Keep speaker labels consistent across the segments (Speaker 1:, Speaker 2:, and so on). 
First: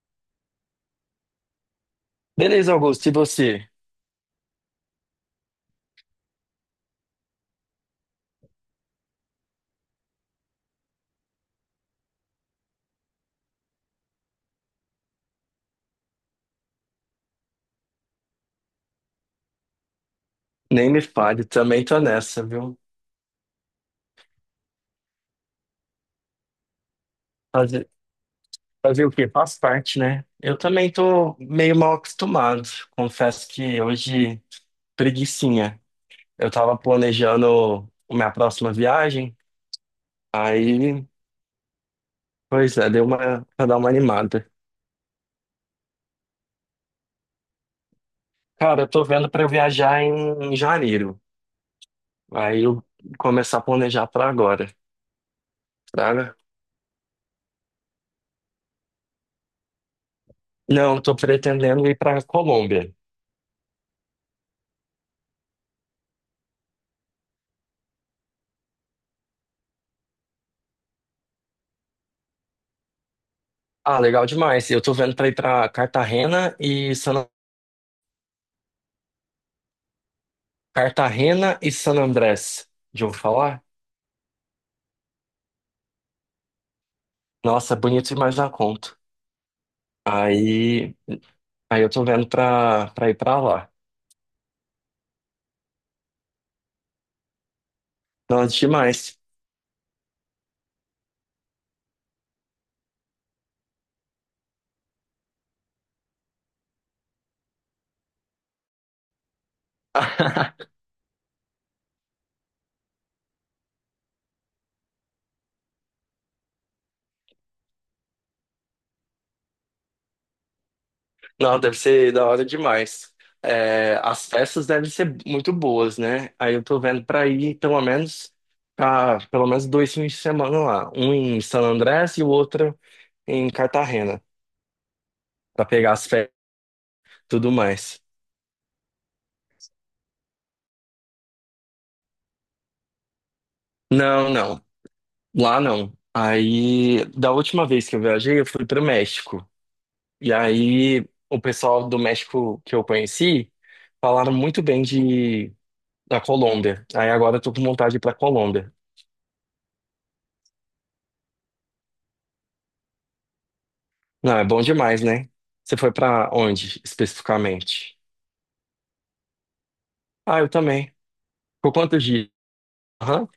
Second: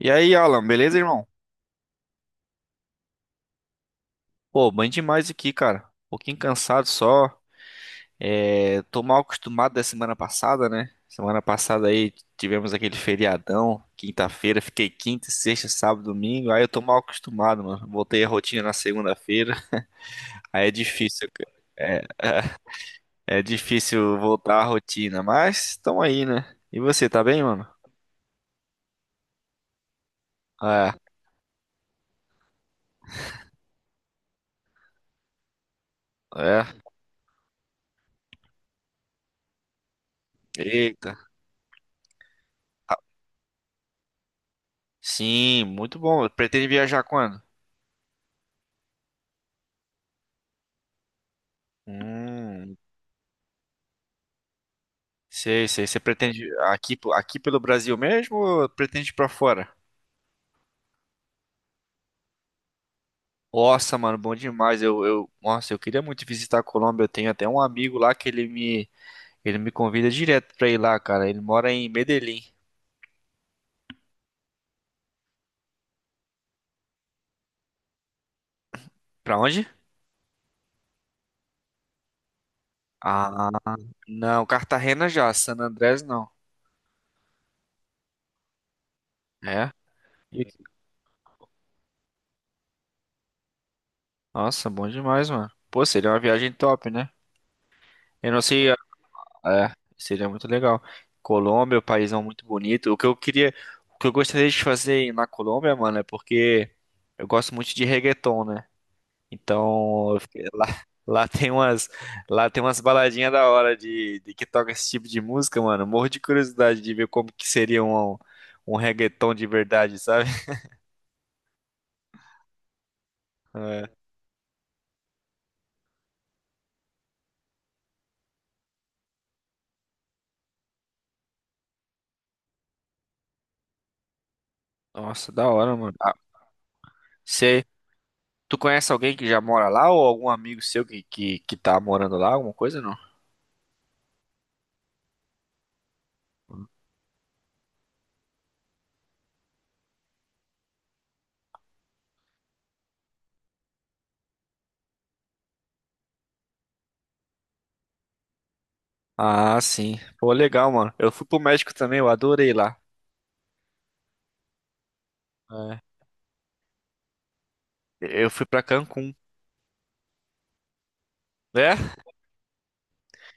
Speaker 1: E aí, Alan, beleza, irmão?
Speaker 2: Beleza, Augusto, e você?
Speaker 1: Pô, bem demais aqui, cara. Um pouquinho cansado só. É, tô mal acostumado da semana passada, né? Semana passada aí tivemos aquele feriadão, quinta-feira, fiquei quinta, sexta, sábado, domingo. Aí eu tô mal acostumado, mano. Voltei a rotina na segunda-feira. Aí é
Speaker 2: Nem me
Speaker 1: difícil,
Speaker 2: fale,
Speaker 1: cara.
Speaker 2: também tô
Speaker 1: é,
Speaker 2: nessa, viu?
Speaker 1: é difícil voltar à rotina, mas tamo aí, né? E você, tá bem, mano?
Speaker 2: Fazer, fazer o quê? Faz parte, né? Eu também
Speaker 1: É,
Speaker 2: tô meio mal acostumado. Confesso que hoje, preguicinha. Eu
Speaker 1: é.
Speaker 2: tava planejando a minha próxima viagem, aí,
Speaker 1: Eita.
Speaker 2: pois é, pra dar uma animada.
Speaker 1: Sim, muito bom. Pretende viajar quando?
Speaker 2: Cara, eu tô vendo pra eu viajar em, janeiro. Aí
Speaker 1: Hum.
Speaker 2: eu começar a planejar pra agora,
Speaker 1: Sei, sei. Você
Speaker 2: tá?
Speaker 1: pretende aqui, pelo Brasil mesmo ou pretende ir pra fora?
Speaker 2: Não, eu tô pretendendo ir pra Colômbia.
Speaker 1: Nossa, mano, bom demais. Nossa, eu queria muito visitar a Colômbia. Eu tenho até um amigo lá que ele me convida direto pra ir lá, cara. Ele mora em Medellín.
Speaker 2: Ah, legal demais. Eu tô vendo pra ir pra
Speaker 1: Pra onde?
Speaker 2: Cartagena e San Andrés. Já ouviu
Speaker 1: Ah,
Speaker 2: falar?
Speaker 1: não, Cartagena já, San Andrés não.
Speaker 2: Nossa, bonito demais da conta.
Speaker 1: É? E-
Speaker 2: Aí, aí eu tô vendo pra ir pra lá.
Speaker 1: Nossa, bom demais, mano. Pô, seria uma viagem top, né? Eu não
Speaker 2: Nossa,
Speaker 1: sei.
Speaker 2: demais.
Speaker 1: É, seria muito legal. Colômbia, o país é muito bonito. O que eu queria, o que eu gostaria de fazer na Colômbia, mano, é porque eu gosto muito de reggaeton, né? Então, eu lá, lá tem umas, lá tem umas baladinhas da hora de que toca esse tipo de música, mano. Morro de curiosidade de ver como que seria um reggaeton de verdade, sabe?
Speaker 2: Não, deve ser da hora demais.
Speaker 1: É.
Speaker 2: É, as festas devem ser muito boas, né? Aí eu tô vendo pra ir pelo menos 2 fins de semana lá. Um em San Andrés e o outro em Cartagena,
Speaker 1: Nossa, da
Speaker 2: pra
Speaker 1: hora,
Speaker 2: pegar
Speaker 1: mano.
Speaker 2: as
Speaker 1: Ah,
Speaker 2: festas e tudo
Speaker 1: você,
Speaker 2: mais.
Speaker 1: tu conhece alguém que já mora lá ou algum amigo seu que tá morando lá, alguma coisa?
Speaker 2: Não, não. Lá não. Aí, da última vez que eu viajei, eu fui pro México. E aí, o pessoal do México que eu conheci falaram muito bem de da Colômbia. Aí agora eu tô com vontade de ir pra Colômbia.
Speaker 1: Ah, sim. Pô, legal, mano. Eu fui pro México também, eu adorei lá.
Speaker 2: Não, é bom demais, né? Você
Speaker 1: É.
Speaker 2: foi pra onde especificamente?
Speaker 1: Eu fui pra Cancún.
Speaker 2: Ah, eu também. Por
Speaker 1: É,
Speaker 2: quantos dias? Aham.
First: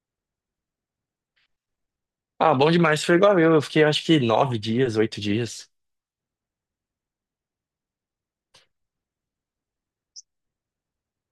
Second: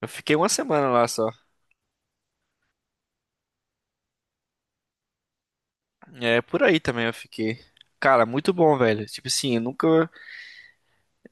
Speaker 1: eu fiquei uma semana lá só.
Speaker 2: Ah, bom demais. Foi igual eu. Eu fiquei acho que 9 dias, 8 dias.
Speaker 1: É, por aí também eu fiquei. Cara, muito bom, velho. Tipo assim, eu nunca,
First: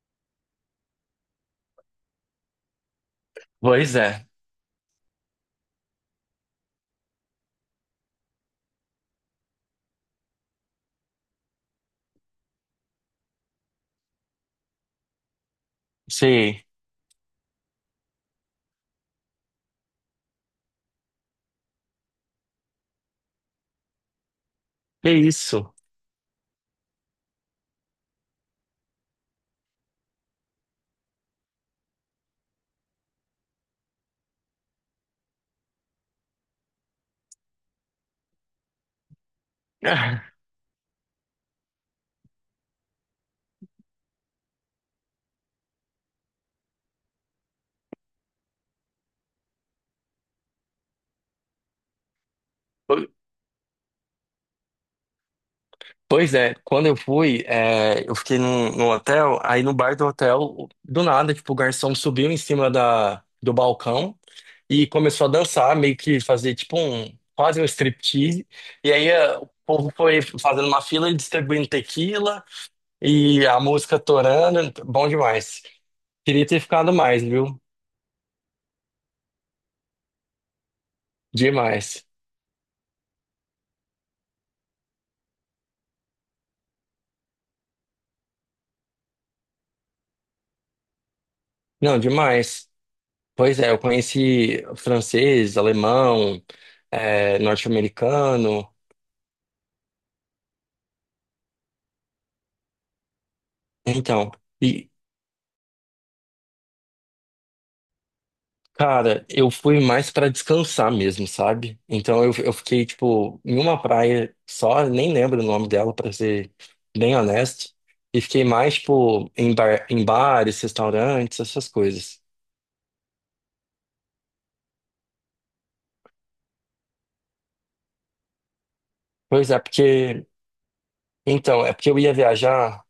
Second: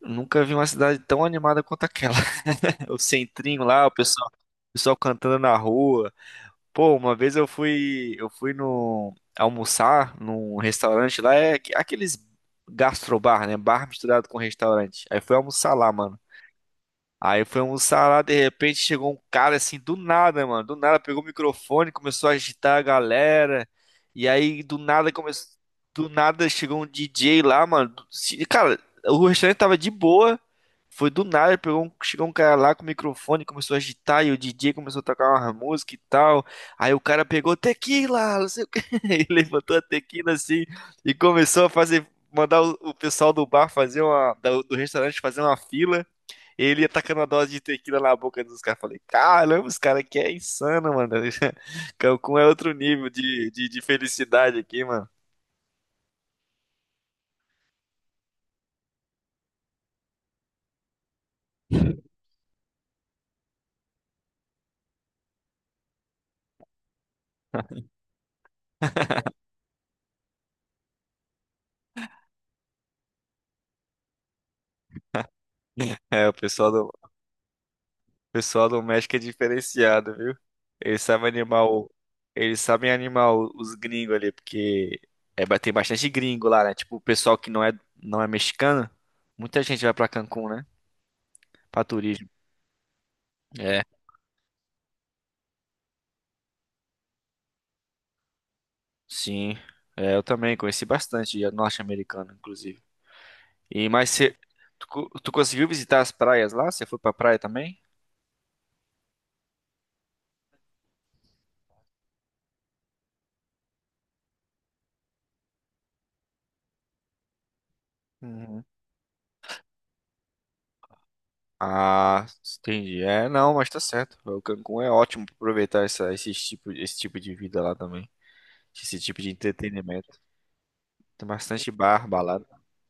Speaker 1: nunca vi uma cidade tão animada quanto aquela. O centrinho lá,
Speaker 2: Pois é.
Speaker 1: o pessoal cantando na rua. Pô, uma vez eu fui no almoçar num restaurante lá, é aqueles gastrobar, né? Bar misturado com restaurante. Aí fui almoçar lá, mano.
Speaker 2: Sim.
Speaker 1: Aí foi almoçar lá, de repente chegou um cara assim, do nada, mano. Do nada pegou o microfone, começou a agitar a galera. E aí do
Speaker 2: Que
Speaker 1: nada começou.
Speaker 2: isso?
Speaker 1: Do nada chegou um DJ lá, mano. Cara, o restaurante tava de boa. Foi do nada, chegou um cara lá com o microfone, começou a agitar. E o DJ começou a tocar uma música e tal. Aí o cara pegou tequila, não sei o quê. E levantou a tequila assim e começou a fazer. Mandar o pessoal do bar fazer uma. Do restaurante fazer uma fila. Ele ia tacando a dose de tequila na boca dos caras. Falei, caramba, os caras aqui é insano, mano. Cancún é outro nível de felicidade aqui, mano.
Speaker 2: Pois é, quando eu fui, eu fiquei num hotel, aí no bar do hotel, do nada, tipo, o garçom subiu em cima do balcão e começou a dançar, meio que fazer quase um striptease. E aí o povo foi fazendo uma fila e distribuindo tequila e a música torando, bom demais.
Speaker 1: É,
Speaker 2: Queria ter ficado
Speaker 1: o
Speaker 2: mais, viu?
Speaker 1: pessoal do México é diferenciado, viu? Eles sabem animar o,
Speaker 2: Demais.
Speaker 1: eles sabem animar os gringos ali, porque é, tem bastante gringo lá, né? Tipo, o pessoal que não é mexicano, muita gente vai pra Cancún, né? Pra
Speaker 2: Não,
Speaker 1: turismo.
Speaker 2: demais. Pois é, eu
Speaker 1: É,
Speaker 2: conheci francês, alemão, norte-americano.
Speaker 1: sim. É, eu também conheci bastante norte-americano, inclusive. E mas
Speaker 2: Então. E,
Speaker 1: tu conseguiu visitar as praias lá? Você foi pra praia também?
Speaker 2: Cara, eu fui mais pra descansar mesmo, sabe? Então eu fiquei, tipo, em uma praia só, nem lembro o nome dela, pra ser bem honesto. E fiquei
Speaker 1: Uhum.
Speaker 2: mais, tipo, em bares, restaurantes, essas coisas.
Speaker 1: Ah, entendi. É, não, mas tá certo. O Cancún é ótimo pra aproveitar esse tipo de vida lá também. Esse tipo de
Speaker 2: Pois é,
Speaker 1: entretenimento.
Speaker 2: porque.
Speaker 1: Tem
Speaker 2: Então,
Speaker 1: bastante
Speaker 2: é porque eu
Speaker 1: bar,
Speaker 2: ia
Speaker 1: balada.
Speaker 2: viajar.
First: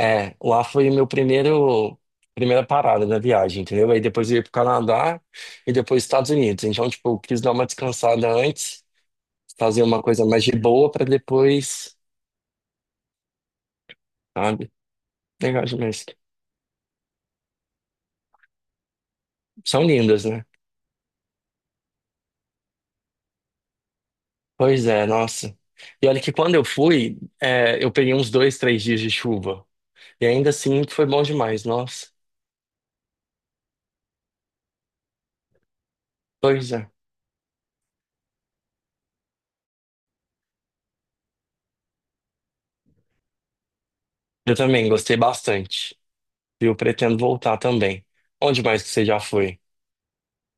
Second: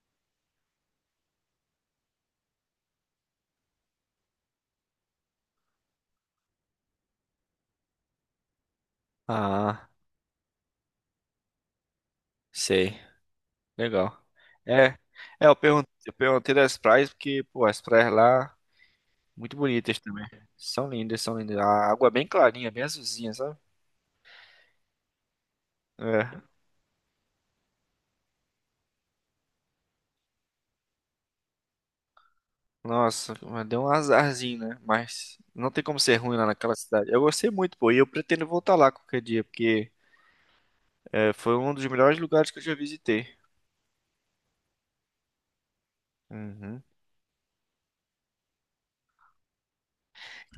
Speaker 2: É, lá foi o meu primeiro. Primeira parada na viagem, entendeu? Aí depois eu ia pro Canadá e depois Estados Unidos. Então, tipo, eu quis dar uma descansada antes, fazer
Speaker 1: Ah,
Speaker 2: uma coisa mais de boa pra depois,
Speaker 1: sei. Legal.
Speaker 2: sabe?
Speaker 1: É, é,
Speaker 2: Legal demais.
Speaker 1: eu perguntei das praias porque, pô, as praias lá, muito
Speaker 2: São
Speaker 1: bonitas
Speaker 2: lindas,
Speaker 1: também.
Speaker 2: né?
Speaker 1: São lindas, são lindas. A água é bem clarinha, bem azulzinha, sabe?
Speaker 2: Pois é, nossa. E olha que
Speaker 1: É.
Speaker 2: quando eu fui, eu peguei uns 2, 3 dias de chuva. E ainda assim foi bom demais, nossa.
Speaker 1: Nossa, mas deu um azarzinho, né? Mas não tem como ser ruim lá
Speaker 2: Pois
Speaker 1: naquela
Speaker 2: é.
Speaker 1: cidade. Eu gostei muito, pô, e eu pretendo voltar lá qualquer dia, porque é, foi um dos melhores lugares que eu já visitei.
Speaker 2: Eu também gostei bastante. E eu
Speaker 1: Uhum.
Speaker 2: pretendo voltar também. Onde mais que você já foi?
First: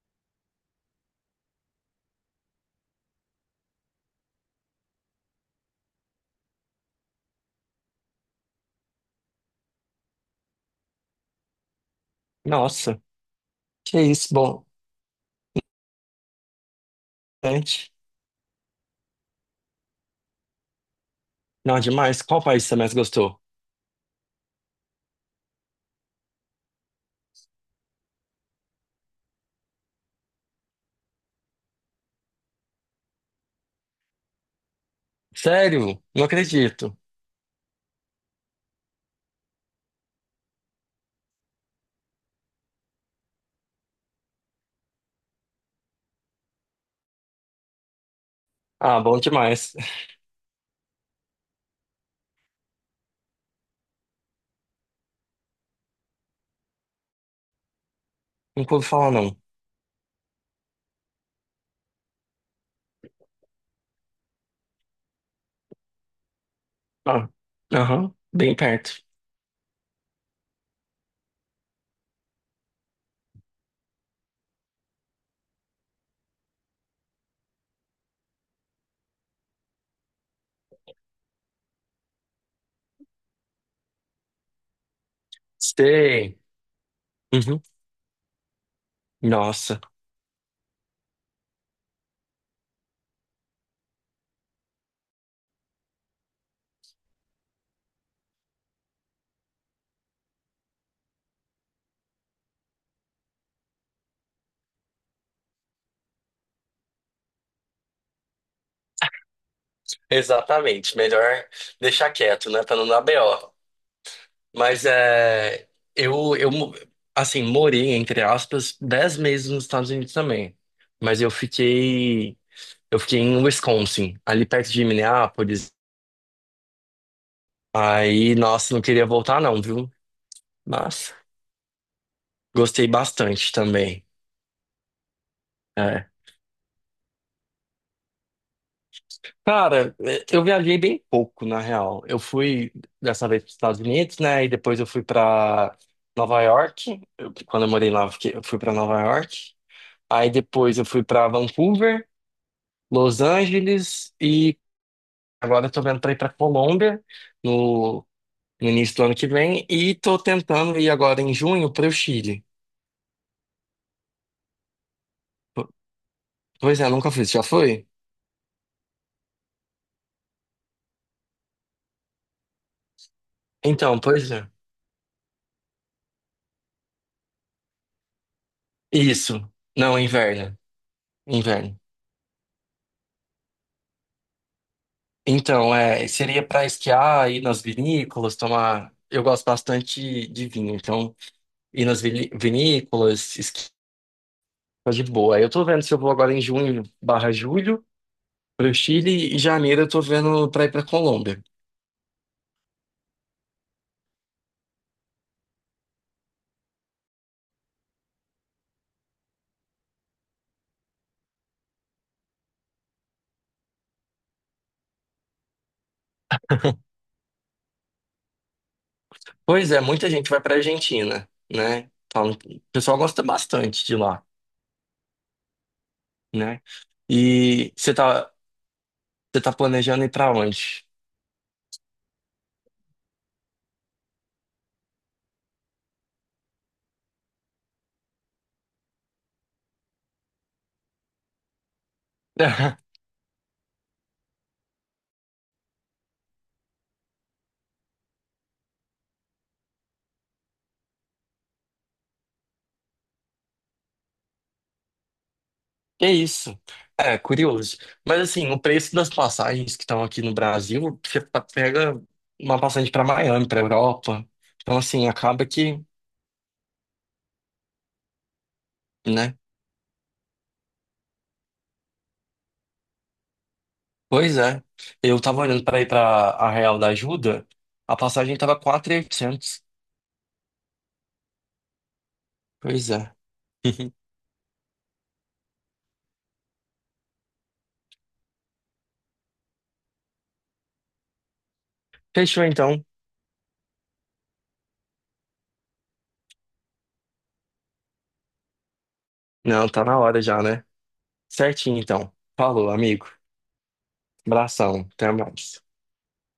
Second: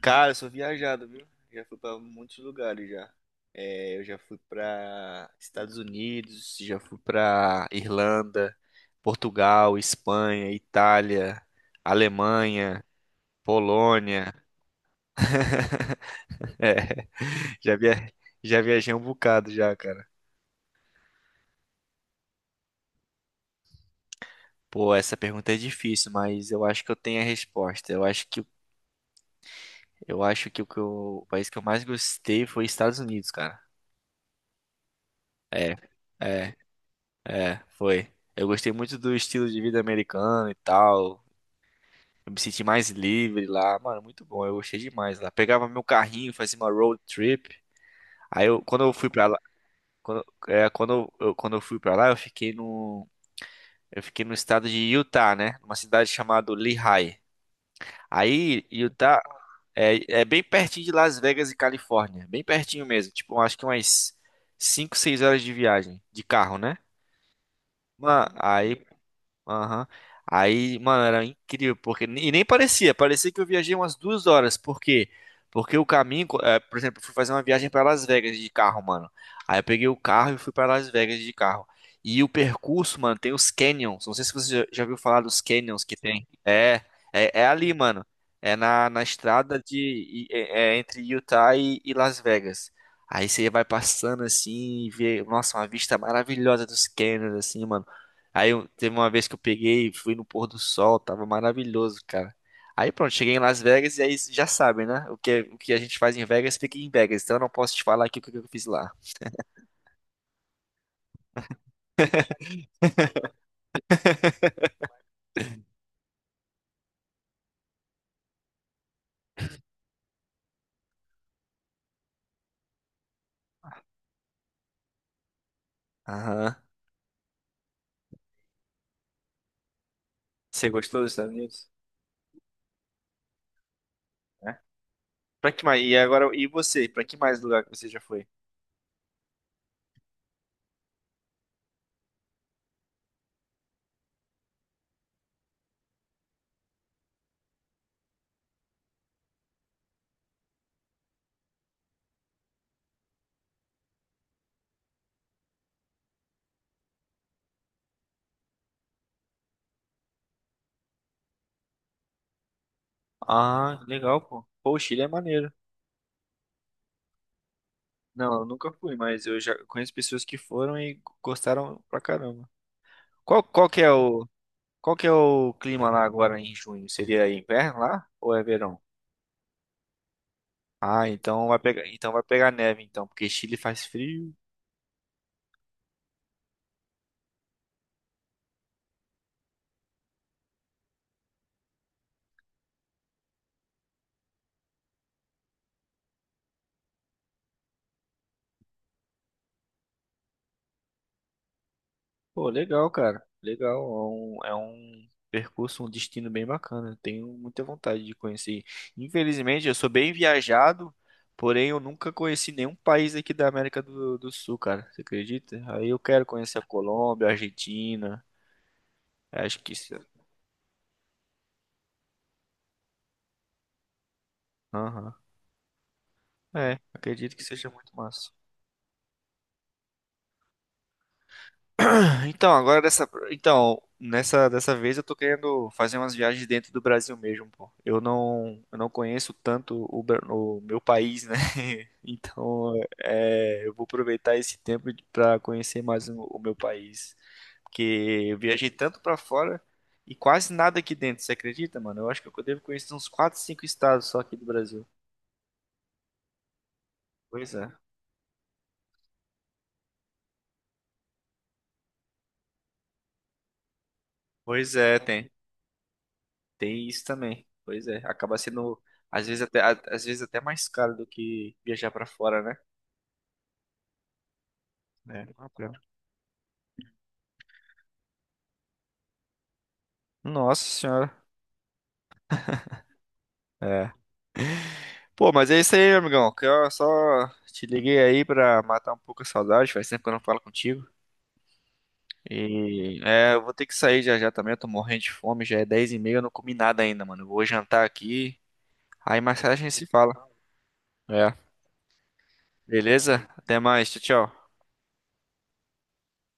Speaker 1: Cara, eu sou viajado, viu? Já fui pra muitos lugares já. É, eu já fui pra Estados Unidos, já fui pra Irlanda, Portugal, Espanha, Itália, Alemanha,
Speaker 2: Nossa, que isso,
Speaker 1: Polônia.
Speaker 2: bom.
Speaker 1: É, já
Speaker 2: Gente,
Speaker 1: via... já viajei um bocado já, cara.
Speaker 2: não, demais. Qual país você mais gostou?
Speaker 1: Pô, essa pergunta é difícil, mas eu acho que eu tenho a resposta. Eu acho que o país que eu mais gostei foi Estados Unidos, cara. É,
Speaker 2: Sério? Não
Speaker 1: é,
Speaker 2: acredito.
Speaker 1: foi. Eu gostei muito do estilo de vida americano e tal. Eu me senti mais livre lá, mano, muito bom. Eu gostei demais lá. Pegava meu carrinho, fazia uma road trip. Aí quando eu
Speaker 2: Ah,
Speaker 1: fui
Speaker 2: bom
Speaker 1: pra lá,
Speaker 2: demais.
Speaker 1: quando eu fui para lá, eu fiquei no estado de Utah, né? Numa cidade chamada Lehigh. Aí,
Speaker 2: Não pude falar,
Speaker 1: Utah.
Speaker 2: não.
Speaker 1: É bem pertinho de Las Vegas e Califórnia. Bem pertinho mesmo. Tipo, acho que umas 5, 6 horas de viagem de carro, né?
Speaker 2: Ah, aham,
Speaker 1: Mano,
Speaker 2: bem
Speaker 1: aí.
Speaker 2: perto.
Speaker 1: Aham. Aí, mano, era incrível, porque. E nem parecia que eu viajei umas 2 horas. Por quê? Porque o caminho, por exemplo, eu fui fazer uma viagem para Las Vegas de carro, mano. Aí eu peguei o carro e fui para Las Vegas de carro. E o percurso, mano, tem os canyons. Não sei se você já ouviu falar dos canyons que tem.
Speaker 2: Sei.
Speaker 1: É
Speaker 2: Uhum.
Speaker 1: ali, mano. É na estrada
Speaker 2: Nossa.
Speaker 1: de, e- é, é entre Utah e Las Vegas. Aí você vai passando assim e vê, nossa, uma vista maravilhosa dos canyons, assim, mano. Aí teve uma vez que eu peguei e fui no pôr do sol, tava maravilhoso, cara. Aí pronto, cheguei em Las Vegas e aí já sabem, né? O que a gente faz em Vegas fica em Vegas, então eu não posso te falar aqui o que eu fiz lá.
Speaker 2: Exatamente, melhor deixar quieto, né, para não dar BO. Mas eu, eu, mo- assim, morei, entre aspas, 10 meses nos Estados Unidos também. Mas eu fiquei em Wisconsin, ali perto de Minneapolis.
Speaker 1: Aham.
Speaker 2: Aí, nossa, não queria voltar não, viu?
Speaker 1: Você gostou dos
Speaker 2: Mas
Speaker 1: Estados Unidos?
Speaker 2: gostei bastante também.
Speaker 1: É. Pra que mais? E
Speaker 2: É,
Speaker 1: agora, e você? Pra que mais lugar que você já foi?
Speaker 2: Cara, eu viajei bem pouco, na real. Eu fui dessa vez para os Estados Unidos, né? E depois eu fui para Nova York. Quando eu morei lá, eu fui para Nova York. Aí depois eu fui para Vancouver, Los Angeles e agora eu tô vendo para ir para Colômbia no, no início do ano que vem e tô tentando ir agora em junho para o Chile.
Speaker 1: Ah, legal, pô. Pô, o Chile é maneiro.
Speaker 2: Po- Pois é, nunca fui. Você já foi?
Speaker 1: Não, eu nunca fui, mas eu já conheço pessoas que foram e gostaram pra caramba. Qual, qual que é
Speaker 2: Então,
Speaker 1: o,
Speaker 2: pois é.
Speaker 1: qual que é o clima lá agora em junho? Seria inverno lá ou é verão?
Speaker 2: Isso. Não, inverno.
Speaker 1: Ah,
Speaker 2: Inverno.
Speaker 1: então vai pegar neve, então, porque Chile faz frio.
Speaker 2: Então, seria para esquiar, ir nas vinícolas, tomar. Eu gosto bastante de vinho, então ir nas vinícolas, esquiar de boa. Eu tô vendo se eu vou agora em junho barra julho para o Chile e janeiro eu tô vendo para ir para Colômbia.
Speaker 1: Pô, legal, cara. Legal. É um percurso, um destino bem bacana. Eu tenho muita vontade de conhecer. Infelizmente, eu sou bem viajado, porém eu nunca conheci nenhum país aqui da América do Sul, cara. Você acredita? Aí eu quero conhecer a Colômbia, a Argentina. Acho
Speaker 2: Pois
Speaker 1: que
Speaker 2: é,
Speaker 1: isso.
Speaker 2: muita gente vai para Argentina, né? Falam o pessoal gosta bastante de lá,
Speaker 1: Aham.
Speaker 2: né?
Speaker 1: É, acredito que seja
Speaker 2: E
Speaker 1: muito massa.
Speaker 2: você tá planejando ir para onde?
Speaker 1: Nessa dessa vez eu tô querendo fazer umas viagens dentro do Brasil mesmo, pô. Eu não conheço tanto o meu país, né? Então, é, eu vou aproveitar esse tempo para conhecer mais o meu país, porque eu viajei tanto para fora e quase nada aqui dentro, você acredita, mano? Eu acho que eu devo conhecer uns 4 5 estados só aqui do Brasil.
Speaker 2: Que isso? É,
Speaker 1: Pois é.
Speaker 2: curioso. Mas assim, o preço das passagens que estão aqui no Brasil, você pega uma passagem para Miami, para Europa.
Speaker 1: Pois
Speaker 2: Então,
Speaker 1: é,
Speaker 2: assim,
Speaker 1: tem.
Speaker 2: acaba que,
Speaker 1: Tem isso também. Pois é, acaba sendo
Speaker 2: né?
Speaker 1: às vezes até mais caro do que viajar pra fora, né?
Speaker 2: Pois é.
Speaker 1: É,
Speaker 2: Eu tava
Speaker 1: não é
Speaker 2: olhando
Speaker 1: caro.
Speaker 2: para ir para a Real da Ajuda, a passagem tava 4.800.
Speaker 1: Nossa senhora.
Speaker 2: Pois é.
Speaker 1: É. Pô, mas é isso aí, meu amigão. Que eu só te liguei aí pra matar um pouco a saudade. Faz tempo que eu não falo contigo.
Speaker 2: Fechou então.
Speaker 1: E é, eu vou ter que sair já já também. Eu tô morrendo de fome. Já é 10h30, eu não comi nada ainda, mano. Eu vou jantar aqui. Aí mais tarde a
Speaker 2: Não,
Speaker 1: gente
Speaker 2: tá
Speaker 1: se
Speaker 2: na
Speaker 1: fala.
Speaker 2: hora já, né?
Speaker 1: É.
Speaker 2: Certinho então. Falou, amigo.
Speaker 1: Beleza? Até mais. Tchau, tchau.
Speaker 2: Abração. Até mais.